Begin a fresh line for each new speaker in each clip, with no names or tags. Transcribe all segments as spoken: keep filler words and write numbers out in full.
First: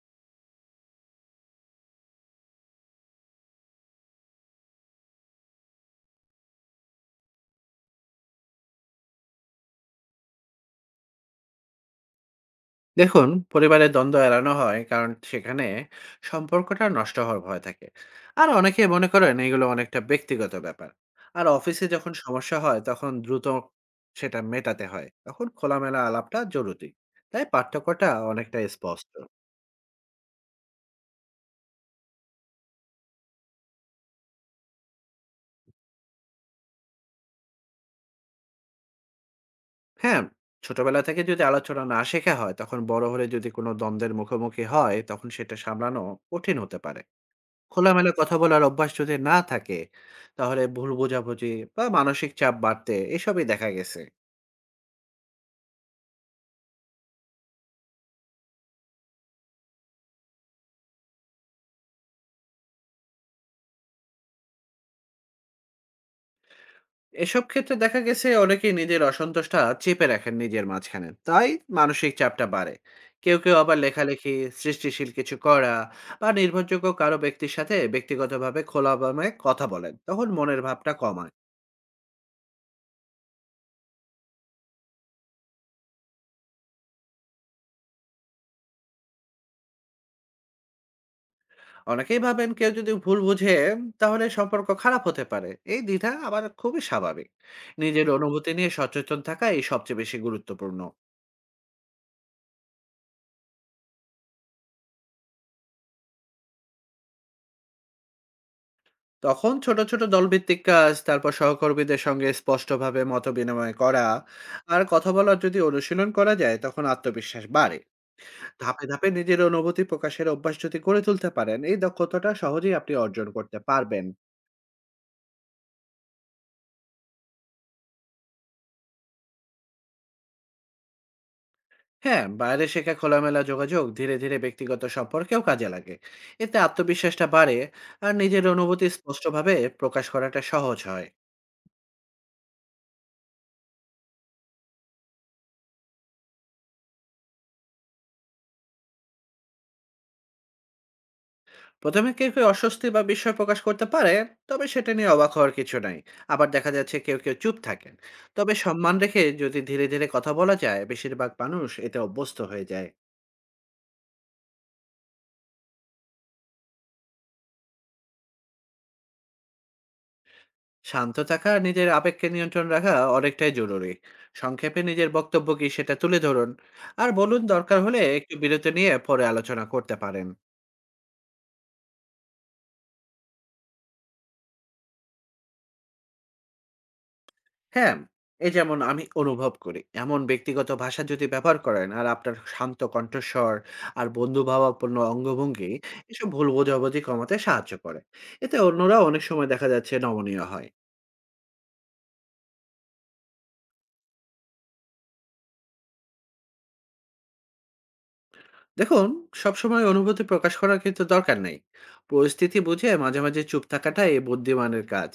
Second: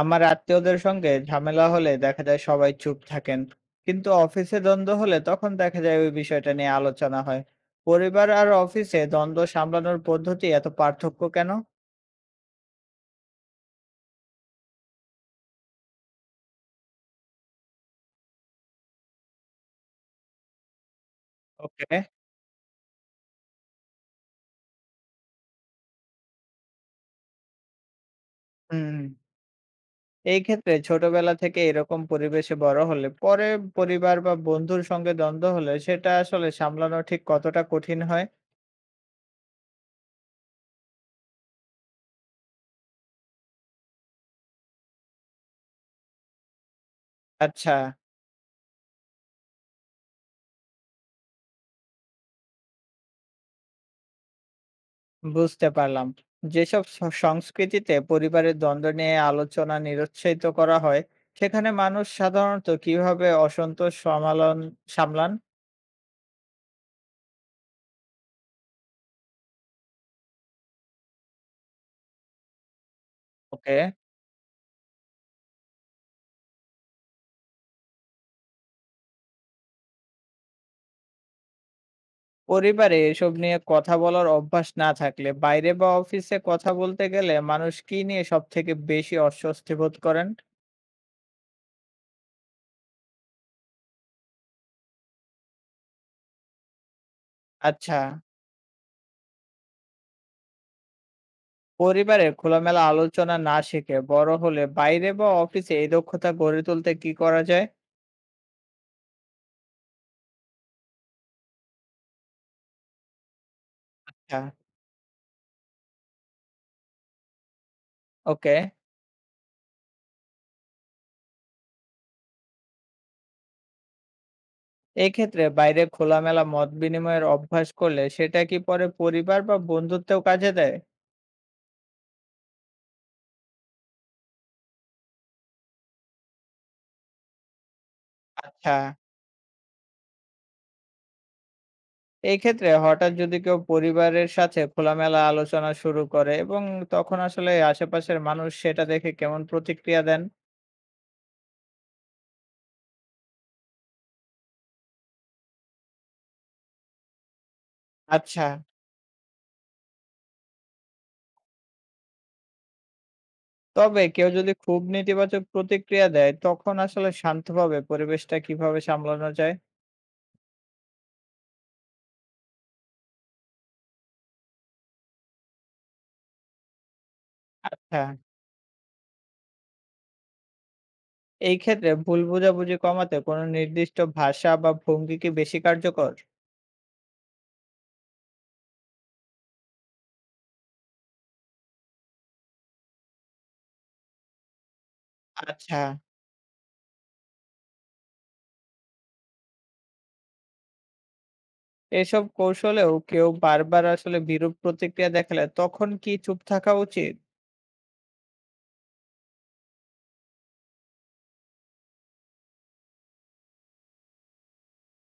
আমার আত্মীয়দের সঙ্গে ঝামেলা হলে দেখা যায় সবাই চুপ থাকেন, কিন্তু অফিসে দ্বন্দ্ব হলে তখন দেখা যায় ওই বিষয়টা নিয়ে আলোচনা হয়। পরিবার আর অফিসে দ্বন্দ্ব সামলানোর পদ্ধতি এত পার্থক্য কেন?
দেখুন পরিবারের দ্বন্দ্ব এড়ানো হয় কারণ সেখানে সম্পর্কটা নষ্ট হওয়ার ভয় থাকে। আর অনেকে মনে করেন এগুলো অনেকটা ব্যক্তিগত ব্যাপার। আর
ওকে।
অফিসে যখন সমস্যা হয় তখন দ্রুত সেটা মেটাতে হয়, তখন খোলামেলা আলাপটা জরুরি। তাই পার্থক্যটা অনেকটা
হুম।
স্পষ্ট।
এই ক্ষেত্রে ছোটবেলা থেকে এরকম পরিবেশে বড় হলে পরে পরিবার বা বন্ধুর সঙ্গে দ্বন্দ্ব হলে সেটা আসলে সামলানো ঠিক কতটা কঠিন হয়?
হ্যাঁ, ছোটবেলা থেকে যদি আলোচনা না শেখা হয় তখন বড় হলে যদি কোনো দ্বন্দ্বের মুখোমুখি হয় তখন সেটা সামলানো কঠিন হতে পারে।
আচ্ছা।
খোলামেলা কথা বলার অভ্যাস যদি না থাকে, তাহলে ভুল বোঝাবুঝি বা মানসিক চাপ বাড়তে এসবই দেখা গেছে।
বুঝতে পারলাম। যেসব স সংস্কৃতিতে পরিবারের দ্বন্দ্ব নিয়ে আলোচনা নিরুৎসাহিত করা হয়, সেখানে মানুষ সাধারণত কিভাবে অসন্তোষ সামালন সামলান?
এসব ক্ষেত্রে দেখা গেছে অনেকেই নিজের অসন্তোষটা চেপে রাখেন নিজের মাঝখানে। তাই মানসিক চাপটা বাড়ে। কেউ, কেউ আবার
ওকে।
লেখালেখি, সৃষ্টিশীল কিছু করা বা নির্ভরযোগ্য কারো ব্যক্তির সাথে ব্যক্তিগতভাবে খোলামেলা কথা বলেন। তখন মনের ভাবটা কমায়।
পরিবারে এসব নিয়ে কথা বলার অভ্যাস না থাকলে বাইরে বা অফিসে কথা বলতে গেলে মানুষ কি নিয়ে সবথেকে বেশি অস্বস্তি বোধ করেন?
অনেকেই ভাবেন কেউ যদি ভুল বুঝে তাহলে সম্পর্ক খারাপ হতে পারে। এই দ্বিধা আবার খুবই স্বাভাবিক।
আচ্ছা।
নিজের অনুভূতি নিয়ে সচেতন থাকা এই সবচেয়ে বেশি গুরুত্বপূর্ণ।
পরিবারে খোলামেলা আলোচনা না শিখে বড় হলে বাইরে বা অফিসে এই দক্ষতা গড়ে তুলতে কি করা যায়?
তখন ছোট ছোট দলভিত্তিক কাজ, তারপর সহকর্মীদের সঙ্গে স্পষ্টভাবে মত বিনিময় করা
আচ্ছা,
আর কথা বলার যদি অনুশীলন করা যায় তখন আত্মবিশ্বাস বাড়ে।
ওকে।
ধাপে ধাপে নিজের অনুভূতি প্রকাশের অভ্যাস যদি গড়ে তুলতে পারেন, এই দক্ষতাটা সহজেই আপনি অর্জন করতে পারবেন।
এক্ষেত্রে বাইরে খোলামেলা মত বিনিময়ের অভ্যাস করলে সেটা কি পরে পরিবার বা বন্ধুত্বেও কাজে দেয়?
হ্যাঁ, বাইরে শেখা খোলামেলা যোগাযোগ ধীরে ধীরে ব্যক্তিগত সম্পর্কেও কাজে লাগে। এতে আত্মবিশ্বাসটা বাড়ে আর নিজের
আচ্ছা।
অনুভূতি স্পষ্টভাবে প্রকাশ করাটা সহজ হয়।
এক্ষেত্রে হঠাৎ যদি কেউ পরিবারের সাথে খোলামেলা আলোচনা শুরু করে এবং তখন আসলে আশেপাশের মানুষ সেটা দেখে কেমন প্রতিক্রিয়া দেন?
প্রথমে কেউ কেউ অস্বস্তি বা বিস্ময় প্রকাশ করতে পারে। তবে সেটা নিয়ে অবাক হওয়ার কিছু নাই। আবার দেখা যাচ্ছে কেউ কেউ চুপ থাকেন।
আচ্ছা।
তবে সম্মান রেখে যদি ধীরে ধীরে কথা বলা যায়, বেশিরভাগ মানুষ এতে অভ্যস্ত হয়ে যায়।
তবে কেউ যদি খুব নেতিবাচক প্রতিক্রিয়া দেয় তখন আসলে শান্তভাবে পরিবেশটা কিভাবে সামলানো যায়?
শান্ত থাকা আর নিজের আবেগকে নিয়ন্ত্রণ রাখা অনেকটাই জরুরি। সংক্ষেপে নিজের বক্তব্য কি সেটা তুলে ধরুন। আর বলুন দরকার
আচ্ছা।
হলে একটু বিরতি নিয়ে পরে আলোচনা করতে পারেন।
এই ক্ষেত্রে ভুল বোঝাবুঝি কমাতে কোনো নির্দিষ্ট ভাষা বা ভঙ্গি কি বেশি কার্যকর?
হ্যাঁ, এই যেমন আমি অনুভব করি এমন ব্যক্তিগত ভাষা যদি ব্যবহার করেন, আর আপনার শান্ত কণ্ঠস্বর আর বন্ধুভাবাপন্ন অঙ্গভঙ্গি
আচ্ছা।
এসব ভুল বোঝাবুঝি কমাতে সাহায্য করে। এতে অন্যরা অনেক সময় দেখা যাচ্ছে নমনীয় হয়।
এসব কৌশলেও কেউ বারবার আসলে বিরূপ প্রতিক্রিয়া দেখালে তখন কি চুপ থাকা উচিত?
দেখুন, সবসময় অনুভূতি প্রকাশ করার কিন্তু দরকার নেই। পরিস্থিতি বুঝে মাঝে মাঝে চুপ থাকাটাই এই বুদ্ধিমানের কাজ।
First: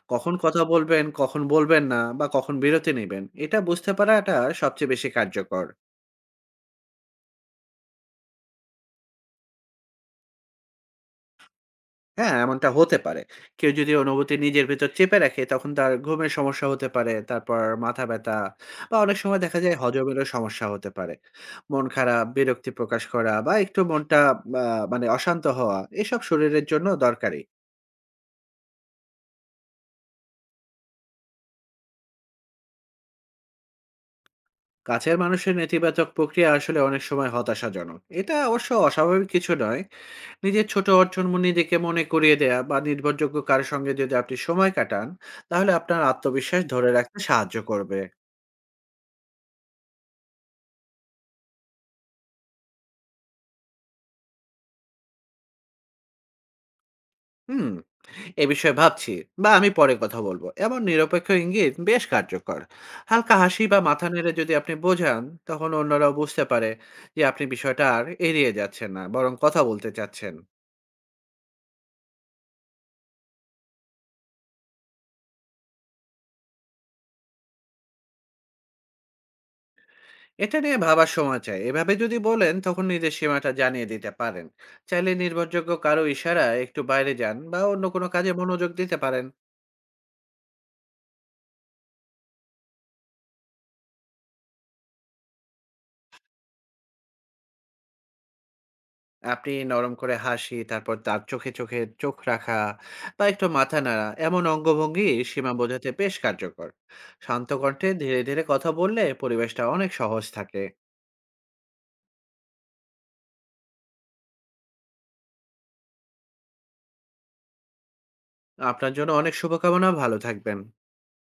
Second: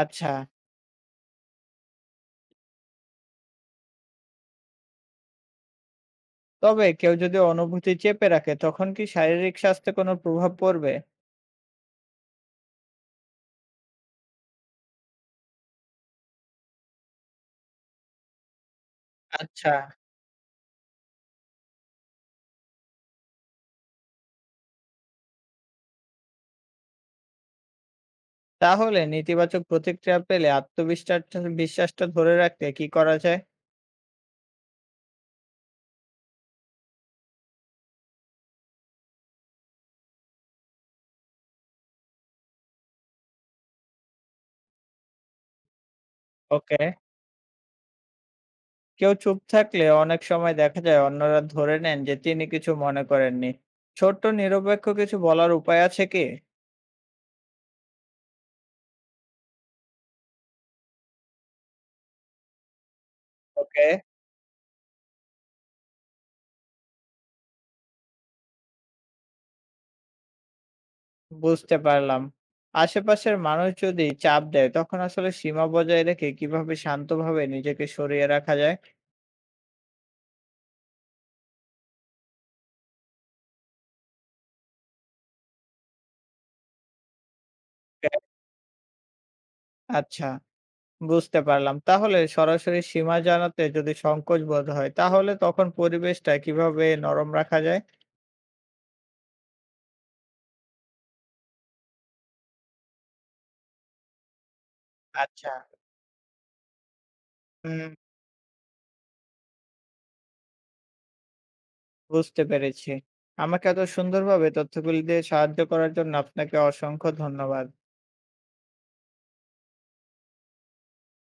আচ্ছা।
কখন কথা বলবেন, কখন বলবেন না, বা কখন বিরতি নেবেন এটা বুঝতে পারাটা সবচেয়ে বেশি কার্যকর।
তবে কেউ যদি অনুভূতি চেপে রাখে তখন কি শারীরিক স্বাস্থ্যে কোনো প্রভাব পড়বে?
হ্যাঁ, এমনটা হতে পারে। কেউ যদি অনুভূতি নিজের ভিতর চেপে রাখে তখন তার ঘুমের সমস্যা হতে পারে, তারপর মাথা ব্যথা বা অনেক সময় দেখা
আচ্ছা।
যায় হজমেরও সমস্যা হতে পারে। মন খারাপ, বিরক্তি প্রকাশ করা বা একটু মনটা আহ, মানে অশান্ত হওয়া এসব শরীরের জন্য দরকারি।
তাহলে নেতিবাচক প্রতিক্রিয়া পেলে আত্মবিশ্বাসটা বিশ্বাসটা ধরে রাখতে কি করা যায়?
কাছের মানুষের নেতিবাচক প্রক্রিয়া আসলে অনেক সময় হতাশাজনক, এটা অবশ্য অস্বাভাবিক কিছু নয়। নিজের ছোট অর্জন মনে- নিজেকে মনে করিয়ে দেয়া বা নির্ভরযোগ্য কারোর সঙ্গে যদি আপনি সময় কাটান, তাহলে আপনার আত্মবিশ্বাস
ওকে।
ধরে রাখতে সাহায্য করবে।
কেউ চুপ থাকলে অনেক সময় দেখা যায় অন্যরা ধরে নেন যে তিনি কিছু মনে করেননি। ছোট্ট নিরপেক্ষ কিছু বলার উপায় আছে কি?
হুম, এ বিষয়ে ভাবছি বা আমি পরে কথা বলবো এমন নিরপেক্ষ ইঙ্গিত বেশ কার্যকর। হালকা হাসি বা
ওকে।
মাথা নেড়ে যদি আপনি বোঝান তখন অন্যরাও বুঝতে পারে যে আপনি বিষয়টা আর এড়িয়ে যাচ্ছেন না, বরং কথা বলতে চাচ্ছেন।
বুঝতে পারলাম। আশেপাশের মানুষ যদি চাপ দেয় তখন আসলে সীমা বজায় রেখে কিভাবে শান্তভাবে নিজেকে সরিয়ে রাখা যায়?
এটা নিয়ে ভাবার সময় চাই এভাবে যদি বলেন, তখন নিজের সীমাটা জানিয়ে দিতে পারেন। চাইলে নির্ভরযোগ্য কারো ইশারা একটু বাইরে যান বা অন্য কোনো কাজে মনোযোগ দিতে পারেন।
আচ্ছা, বুঝতে পারলাম। তাহলে সরাসরি সীমা জানাতে যদি সংকোচ বোধ হয় তাহলে তখন পরিবেশটা কিভাবে নরম রাখা যায়?
আপনি নরম করে হাসি, তারপর তার চোখে চোখে চোখ রাখা বা একটু মাথা নাড়া এমন অঙ্গভঙ্গি
আচ্ছা,
সীমা বোঝাতে বেশ কার্যকর। শান্ত কণ্ঠে
হুম,
ধীরে ধীরে কথা বললে পরিবেশটা অনেক সহজ থাকে।
বুঝতে পেরেছি। আমাকে এত সুন্দরভাবে তথ্যগুলি দিয়ে সাহায্য করার জন্য আপনাকে অসংখ্য ধন্যবাদ।
আপনার জন্য অনেক শুভকামনা, ভালো থাকবেন।